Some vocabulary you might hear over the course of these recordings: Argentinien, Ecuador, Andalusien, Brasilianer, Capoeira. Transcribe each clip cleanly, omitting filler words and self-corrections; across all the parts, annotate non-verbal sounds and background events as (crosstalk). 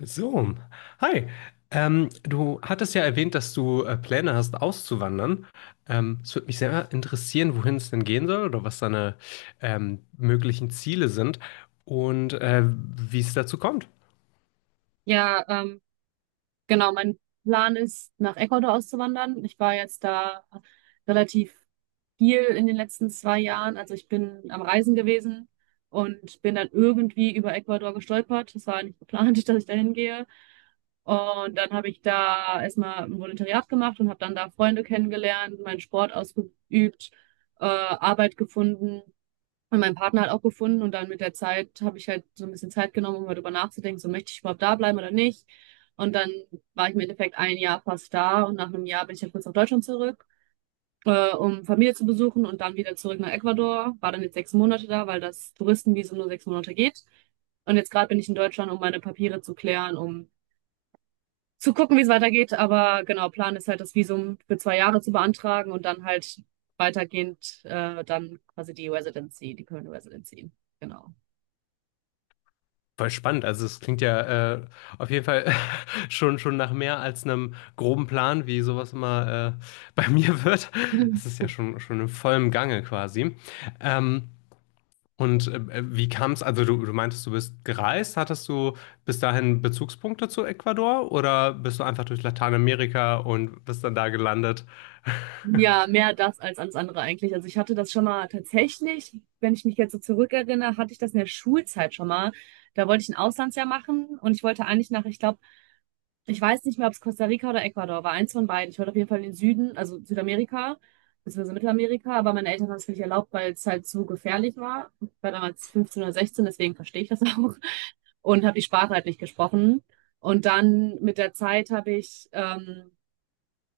So, hi. Du hattest ja erwähnt, dass du Pläne hast, auszuwandern. Es würde mich sehr interessieren, wohin es denn gehen soll oder was deine möglichen Ziele sind und wie es dazu kommt. Ja, genau. Mein Plan ist, nach Ecuador auszuwandern. Ich war jetzt da relativ viel in den letzten 2 Jahren. Also ich bin am Reisen gewesen und bin dann irgendwie über Ecuador gestolpert. Das war nicht geplant, (laughs) dass ich da hingehe. Und dann habe ich da erstmal ein Volontariat gemacht und habe dann da Freunde kennengelernt, meinen Sport ausgeübt, Arbeit gefunden. Und meinen Partner halt auch gefunden und dann mit der Zeit habe ich halt so ein bisschen Zeit genommen, um darüber nachzudenken, so möchte ich überhaupt da bleiben oder nicht. Und dann war ich im Endeffekt ein Jahr fast da und nach einem Jahr bin ich ja kurz nach Deutschland zurück, um Familie zu besuchen und dann wieder zurück nach Ecuador. War dann jetzt 6 Monate da, weil das Touristenvisum nur 6 Monate geht. Und jetzt gerade bin ich in Deutschland, um meine Papiere zu klären, um zu gucken, wie es weitergeht. Aber genau, Plan ist halt, das Visum für 2 Jahre zu beantragen und dann halt weitergehend dann quasi die Residency, die Permanent Residency. Genau. Voll spannend. Also es klingt ja auf jeden Fall (laughs) schon nach mehr als einem groben Plan, wie sowas immer (laughs) bei mir wird. Es ist ja schon in vollem Gange quasi. Ähm, Und wie kam es, also du meintest, du bist gereist, hattest du bis dahin Bezugspunkte zu Ecuador oder bist du einfach durch Lateinamerika und bist dann da gelandet? Ja, mehr das als ans andere eigentlich. Also ich hatte das schon mal tatsächlich, wenn ich mich jetzt so zurückerinnere, hatte ich das in der Schulzeit schon mal. Da wollte ich ein Auslandsjahr machen und ich wollte eigentlich nach, ich glaube, ich weiß nicht mehr, ob es Costa Rica oder Ecuador war, eins von beiden. Ich wollte auf jeden Fall in den Süden, also Südamerika, beziehungsweise Mittelamerika, aber meine Eltern haben es mir nicht erlaubt, weil es halt zu gefährlich war. Ich war damals 15 oder 16, deswegen verstehe ich das (laughs) auch und habe die Sprache halt nicht gesprochen. Und dann mit der Zeit habe ich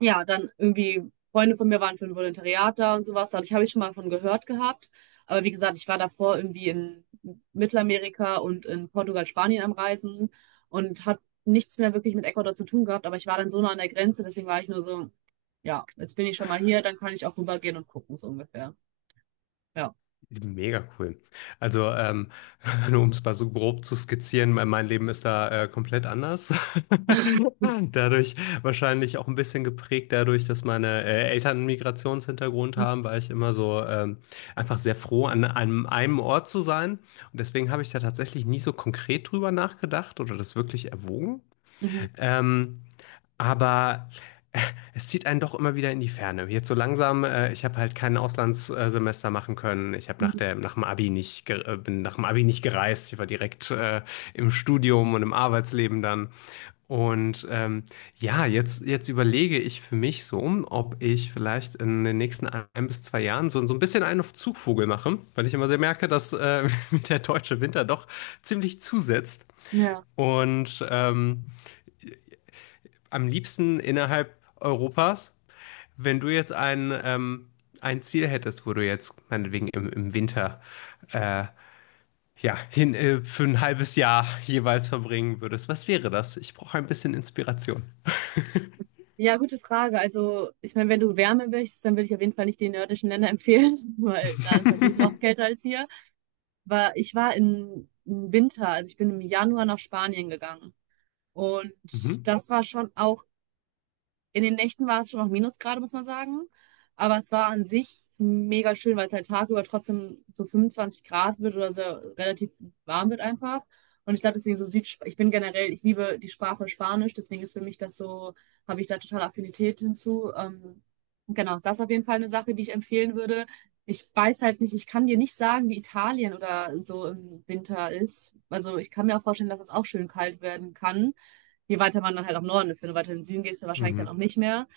ja, dann irgendwie, Freunde von mir waren für ein Volontariat da und sowas. Dadurch habe ich schon mal von gehört gehabt. Aber wie gesagt, ich war davor irgendwie in Mittelamerika und in Portugal, Spanien am Reisen und hat nichts mehr wirklich mit Ecuador zu tun gehabt. Aber ich war dann so nah an der Grenze, deswegen war ich nur so, ja, jetzt bin ich schon mal hier, dann kann ich auch rübergehen und gucken, so ungefähr. Ja. Mega cool. Also, (laughs) nur um es mal so grob zu skizzieren, mein Leben ist da komplett anders. (laughs) Dadurch wahrscheinlich auch ein bisschen geprägt dadurch, dass meine Eltern einen Migrationshintergrund (laughs) haben, war ich immer so einfach sehr froh, an einem Ort zu sein. Und deswegen habe ich da tatsächlich nie so konkret drüber nachgedacht oder das wirklich erwogen. Mhm. Ähm, aber äh, es zieht einen doch immer wieder in die Ferne. Jetzt so langsam, ich habe halt kein Auslandssemester machen können. Ich habe nach Mhm. der, nach dem Abi nicht, ge- bin nach dem Abi nicht gereist. Ich war direkt im Studium und im Arbeitsleben dann. Und ja, jetzt überlege ich für mich so, ob ich vielleicht in den nächsten ein bis zwei Jahren so ein bisschen einen auf Zugvogel mache, weil ich immer sehr merke, dass (laughs) mir der deutsche Winter doch ziemlich zusetzt. Ja. Und am liebsten innerhalb Europas. Wenn du jetzt ein Ziel hättest, wo du jetzt meinetwegen im Winter äh, ja, für ein halbes Jahr jeweils verbringen würdest, was wäre das? Ich brauche ein bisschen Inspiration. Ja, gute Frage. Also, ich meine, wenn du Wärme willst, dann würde ich auf jeden Fall nicht die nördischen Länder empfehlen, (laughs) weil da ist natürlich noch (laughs) kälter als hier. Ich war im Winter, also ich bin im Januar nach Spanien gegangen. Und mhm. das war schon auch, in den Nächten war es schon noch Minusgrade, muss man sagen. Aber es war an sich mega schön, weil es halt tagüber trotzdem so 25 Grad wird oder so relativ warm wird einfach. Und ich glaube, deswegen so Süd, ich bin generell, ich liebe die Sprache Spanisch, deswegen ist für mich das so, habe ich da total Affinität hinzu. Genau, ist das auf jeden Fall eine Sache, die ich empfehlen würde. Ich weiß halt nicht, ich kann dir nicht sagen, wie Italien oder so im Winter ist. Also ich kann mir auch vorstellen, dass es auch schön kalt werden kann, je weiter man dann halt auch im Norden ist. Wenn du weiter in den Süden gehst, dann wahrscheinlich Mhm. dann auch nicht mehr.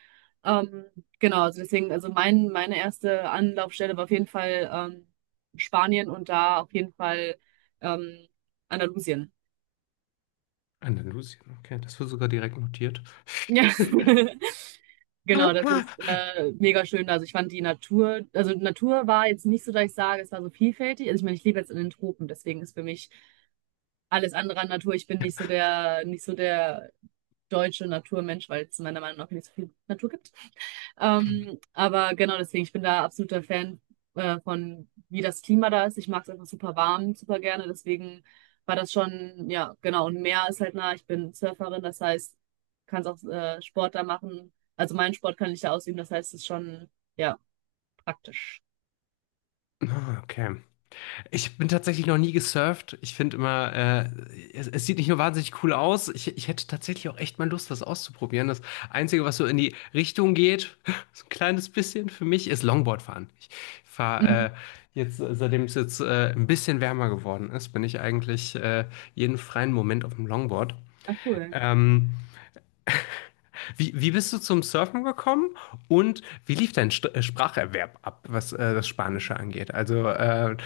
Ähm, genau, also deswegen, also mein, meine erste Anlaufstelle war auf jeden Fall Spanien und da auf jeden Fall ähm, Andalusien. Andalusien, okay, das wird sogar direkt notiert. Ja, (laughs) (laughs) genau, das ist mega schön. Also ich fand die Natur, also Natur war jetzt nicht so, dass ich sage, es war so vielfältig. Also ich meine, ich lebe jetzt in den Tropen, deswegen ist für mich alles andere an Natur. Ich bin nicht so der, deutsche Naturmensch, weil es meiner Meinung nach nicht so viel Natur gibt. Aber genau deswegen, ich bin da absoluter Fan von, wie das Klima da ist. Ich mag es einfach super warm, super gerne. Deswegen war das schon, ja, genau. Und Meer ist halt nah. Ich bin Surferin, das heißt, kann auch Sport da machen. Also meinen Sport kann ich da ausüben, das heißt, es ist schon, ja, praktisch. Ah, okay. Ich bin tatsächlich noch nie gesurft. Ich finde immer, es sieht nicht nur wahnsinnig cool aus, ich hätte tatsächlich auch echt mal Lust, das auszuprobieren. Das Einzige, was so in die Richtung geht, (laughs) so ein kleines bisschen für mich, ist Longboard fahren. Ich fahre Mhm. Jetzt, seitdem es jetzt ein bisschen wärmer geworden ist, bin ich eigentlich jeden freien Moment auf dem Longboard. Ah, cool. Ähm, wie bist du zum Surfen gekommen und wie lief dein St Spracherwerb ab, was das Spanische angeht? Also,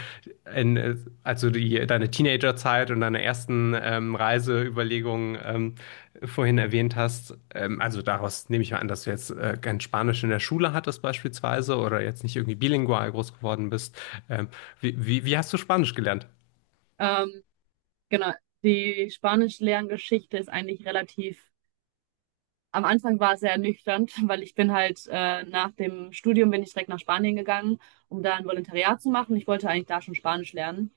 in, äh, also deine Teenagerzeit und deine ersten Reiseüberlegungen vorhin erwähnt hast. Also daraus nehme ich mal an, dass du jetzt kein Spanisch in der Schule hattest beispielsweise oder jetzt nicht irgendwie bilingual groß geworden bist. Ähm, wie hast du Spanisch gelernt? (laughs) Ähm, genau. Die Spanisch-Lerngeschichte ist eigentlich relativ. Am Anfang war es sehr ernüchternd, (laughs) weil ich bin halt nach dem Studium bin ich direkt nach Spanien gegangen, um da ein Volontariat zu machen. Ich wollte eigentlich da schon Spanisch lernen.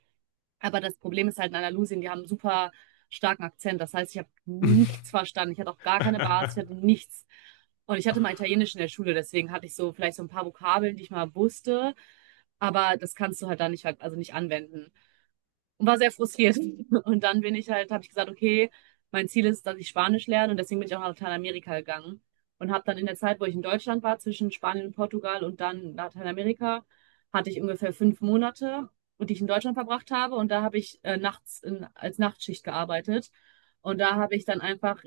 Aber das Problem ist halt in Andalusien, die haben einen super starken Akzent. Das heißt, ich habe nichts verstanden. Ich hatte auch gar keine Basis, ich hatte nichts. Und ich hatte mal Italienisch in der Schule, deswegen hatte ich so vielleicht so ein paar Vokabeln, die ich mal wusste. Aber das kannst du halt da nicht, halt- also nicht anwenden und war sehr frustriert. (laughs) Und dann bin ich halt, habe ich gesagt, okay, mein Ziel ist, dass ich Spanisch lerne und deswegen bin ich auch nach Lateinamerika gegangen und habe dann in der Zeit, wo ich in Deutschland war, zwischen Spanien und Portugal und dann Lateinamerika, hatte ich ungefähr 5 Monate, die ich in Deutschland verbracht habe und da habe ich nachts als Nachtschicht gearbeitet und da habe ich dann einfach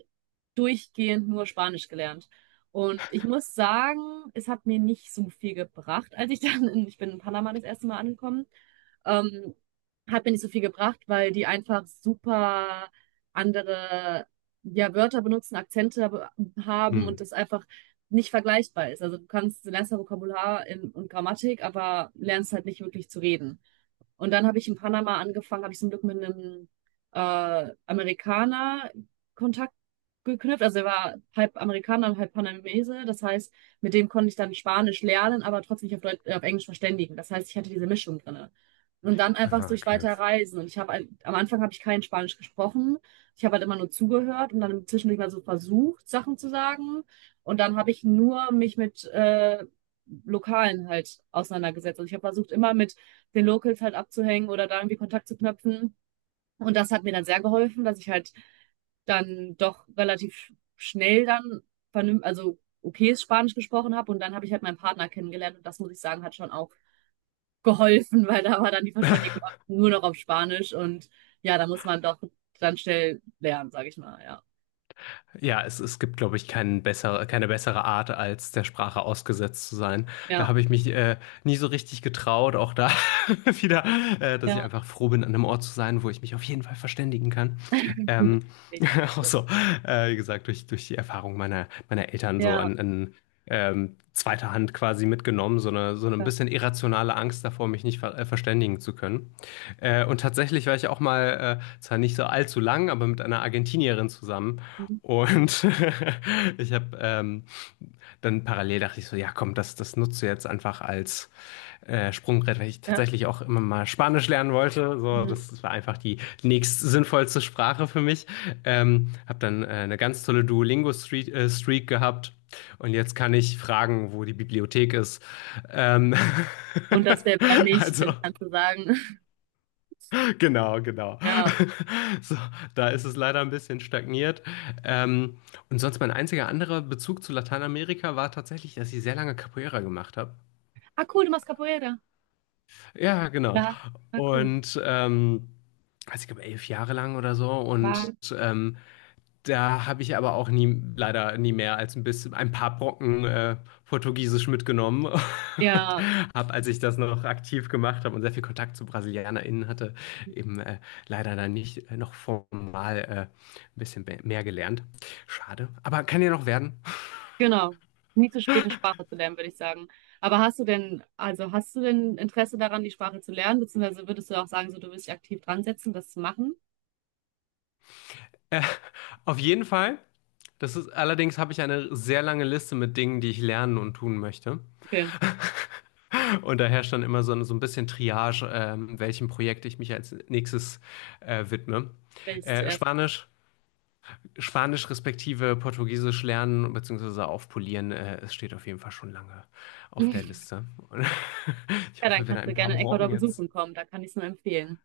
durchgehend nur Spanisch gelernt. Und ich muss sagen, es hat mir nicht so viel gebracht, als ich (laughs) dann ich bin in Panama das erste Mal angekommen, ähm, hat mir nicht so viel gebracht, weil die einfach super andere, ja, Wörter benutzen, Akzente haben und Hm. das einfach nicht vergleichbar ist. Also du kannst, du lernst ja Vokabular und Grammatik, aber lernst halt nicht wirklich zu reden. Und dann habe ich in Panama angefangen, habe ich zum Glück mit einem Amerikaner Kontakt geknüpft. Also er war halb Amerikaner und halb Panamese. Das heißt, mit dem konnte ich dann Spanisch lernen, aber trotzdem mich auf Englisch verständigen. Das heißt, ich hatte diese Mischung drinne. Und dann einfach Ah, durch okay. weiter Reisen. Und ich habe am Anfang habe ich kein Spanisch gesprochen. Ich habe halt immer nur zugehört und dann zwischendurch mal so versucht, Sachen zu sagen. Und dann habe ich nur mich mit Lokalen halt auseinandergesetzt. Also ich habe versucht, immer mit den Locals halt abzuhängen oder da irgendwie Kontakt zu knüpfen. Und das hat mir dann sehr geholfen, dass ich halt dann doch relativ schnell dann vernünftig, also okayes Spanisch gesprochen habe. Und dann habe ich halt meinen Partner kennengelernt. Und das muss ich sagen, hat schon auch geholfen, (laughs) weil da war dann die Verständigung nur noch auf Spanisch. Und ja, da muss man doch dann schnell lernen, sage ich mal. Ja, Ja, es gibt, glaube ich, keine bessere Art, als der Sprache ausgesetzt zu sein. ja, Da habe ich mich nie so richtig getraut, auch da (laughs) wieder, dass ich ja. einfach froh bin, an einem Ort zu sein, wo ich mich auf jeden Fall verständigen kann. Ähm, (laughs) Sicher. Auch so, wie gesagt, durch die Erfahrung meiner Eltern so Ja, an zweiter Hand quasi mitgenommen, so eine ein ja. bisschen irrationale Angst davor, mich nicht verständigen zu können. Und tatsächlich war ich auch mal, zwar nicht so allzu lang, aber mit einer Argentinierin zusammen. Und (laughs) ich habe dann parallel dachte ich so, ja komm, das nutzt du jetzt einfach als Sprungbrett, weil ich Ja. tatsächlich auch immer mal Spanisch lernen wollte. So, das war einfach die nächst sinnvollste Sprache für mich. Habe dann eine ganz tolle Duolingo-Streak Streak gehabt. Und jetzt kann ich fragen, wo die Bibliothek ist. Ähm, Und das wäre wär (laughs) mich, also wenn ich dann kannst sagen. (laughs) genau, genau. Ja. (laughs) So, da ist es leider ein bisschen stagniert. Ähm, und sonst mein einziger anderer Bezug zu Lateinamerika war tatsächlich, dass ich sehr lange Capoeira gemacht habe. Ah, cool, du machst Capoeira. Ja, genau. Ja, na cool. Und also ich glaube 11 Jahre lang oder so. Und War. ähm, da habe ich aber auch nie, leider nie mehr als ein bisschen, ein paar Brocken Portugiesisch mitgenommen. (laughs) und Ja, habe, als ich das noch aktiv gemacht habe und sehr viel Kontakt zu BrasilianerInnen hatte, eben leider dann nicht noch formal ein bisschen mehr gelernt. Schade. Aber kann ja noch werden. genau. Nie zu spät, eine Sprache zu lernen, würde ich sagen. Aber hast du denn, also hast du denn Interesse daran, die Sprache zu lernen? Beziehungsweise würdest du auch sagen, so du willst dich aktiv dran setzen, das zu machen? Äh, auf jeden Fall. Allerdings habe ich eine sehr lange Liste mit Dingen, die ich lernen und tun möchte. Okay, Und da herrscht dann immer so ein bisschen Triage, welchem Projekt ich mich als nächstes widme. willst ich Äh, zuerst. Spanisch, Spanisch respektive Portugiesisch lernen bzw. aufpolieren, es steht auf jeden Fall schon lange auf der (laughs) Liste. Und (laughs) ich Ja, dann hoffe, wir haben kannst du ein paar gerne in Ecuador Brocken jetzt. besuchen kommen, da kann ich es nur empfehlen.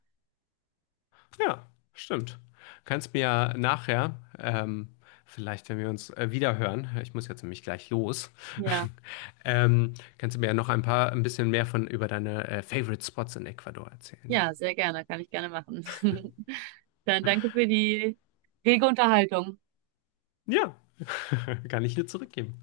Ja, stimmt. Kannst mir ja nachher, vielleicht wenn wir uns wiederhören, ich muss jetzt nämlich gleich los, Ja, (laughs) kannst du mir ja noch ein bisschen mehr von über deine Favorite Spots in Ecuador erzählen. ja, sehr gerne, kann ich gerne machen. (laughs) Dann danke für die rege Unterhaltung. Ja, (laughs) kann ich nur zurückgeben.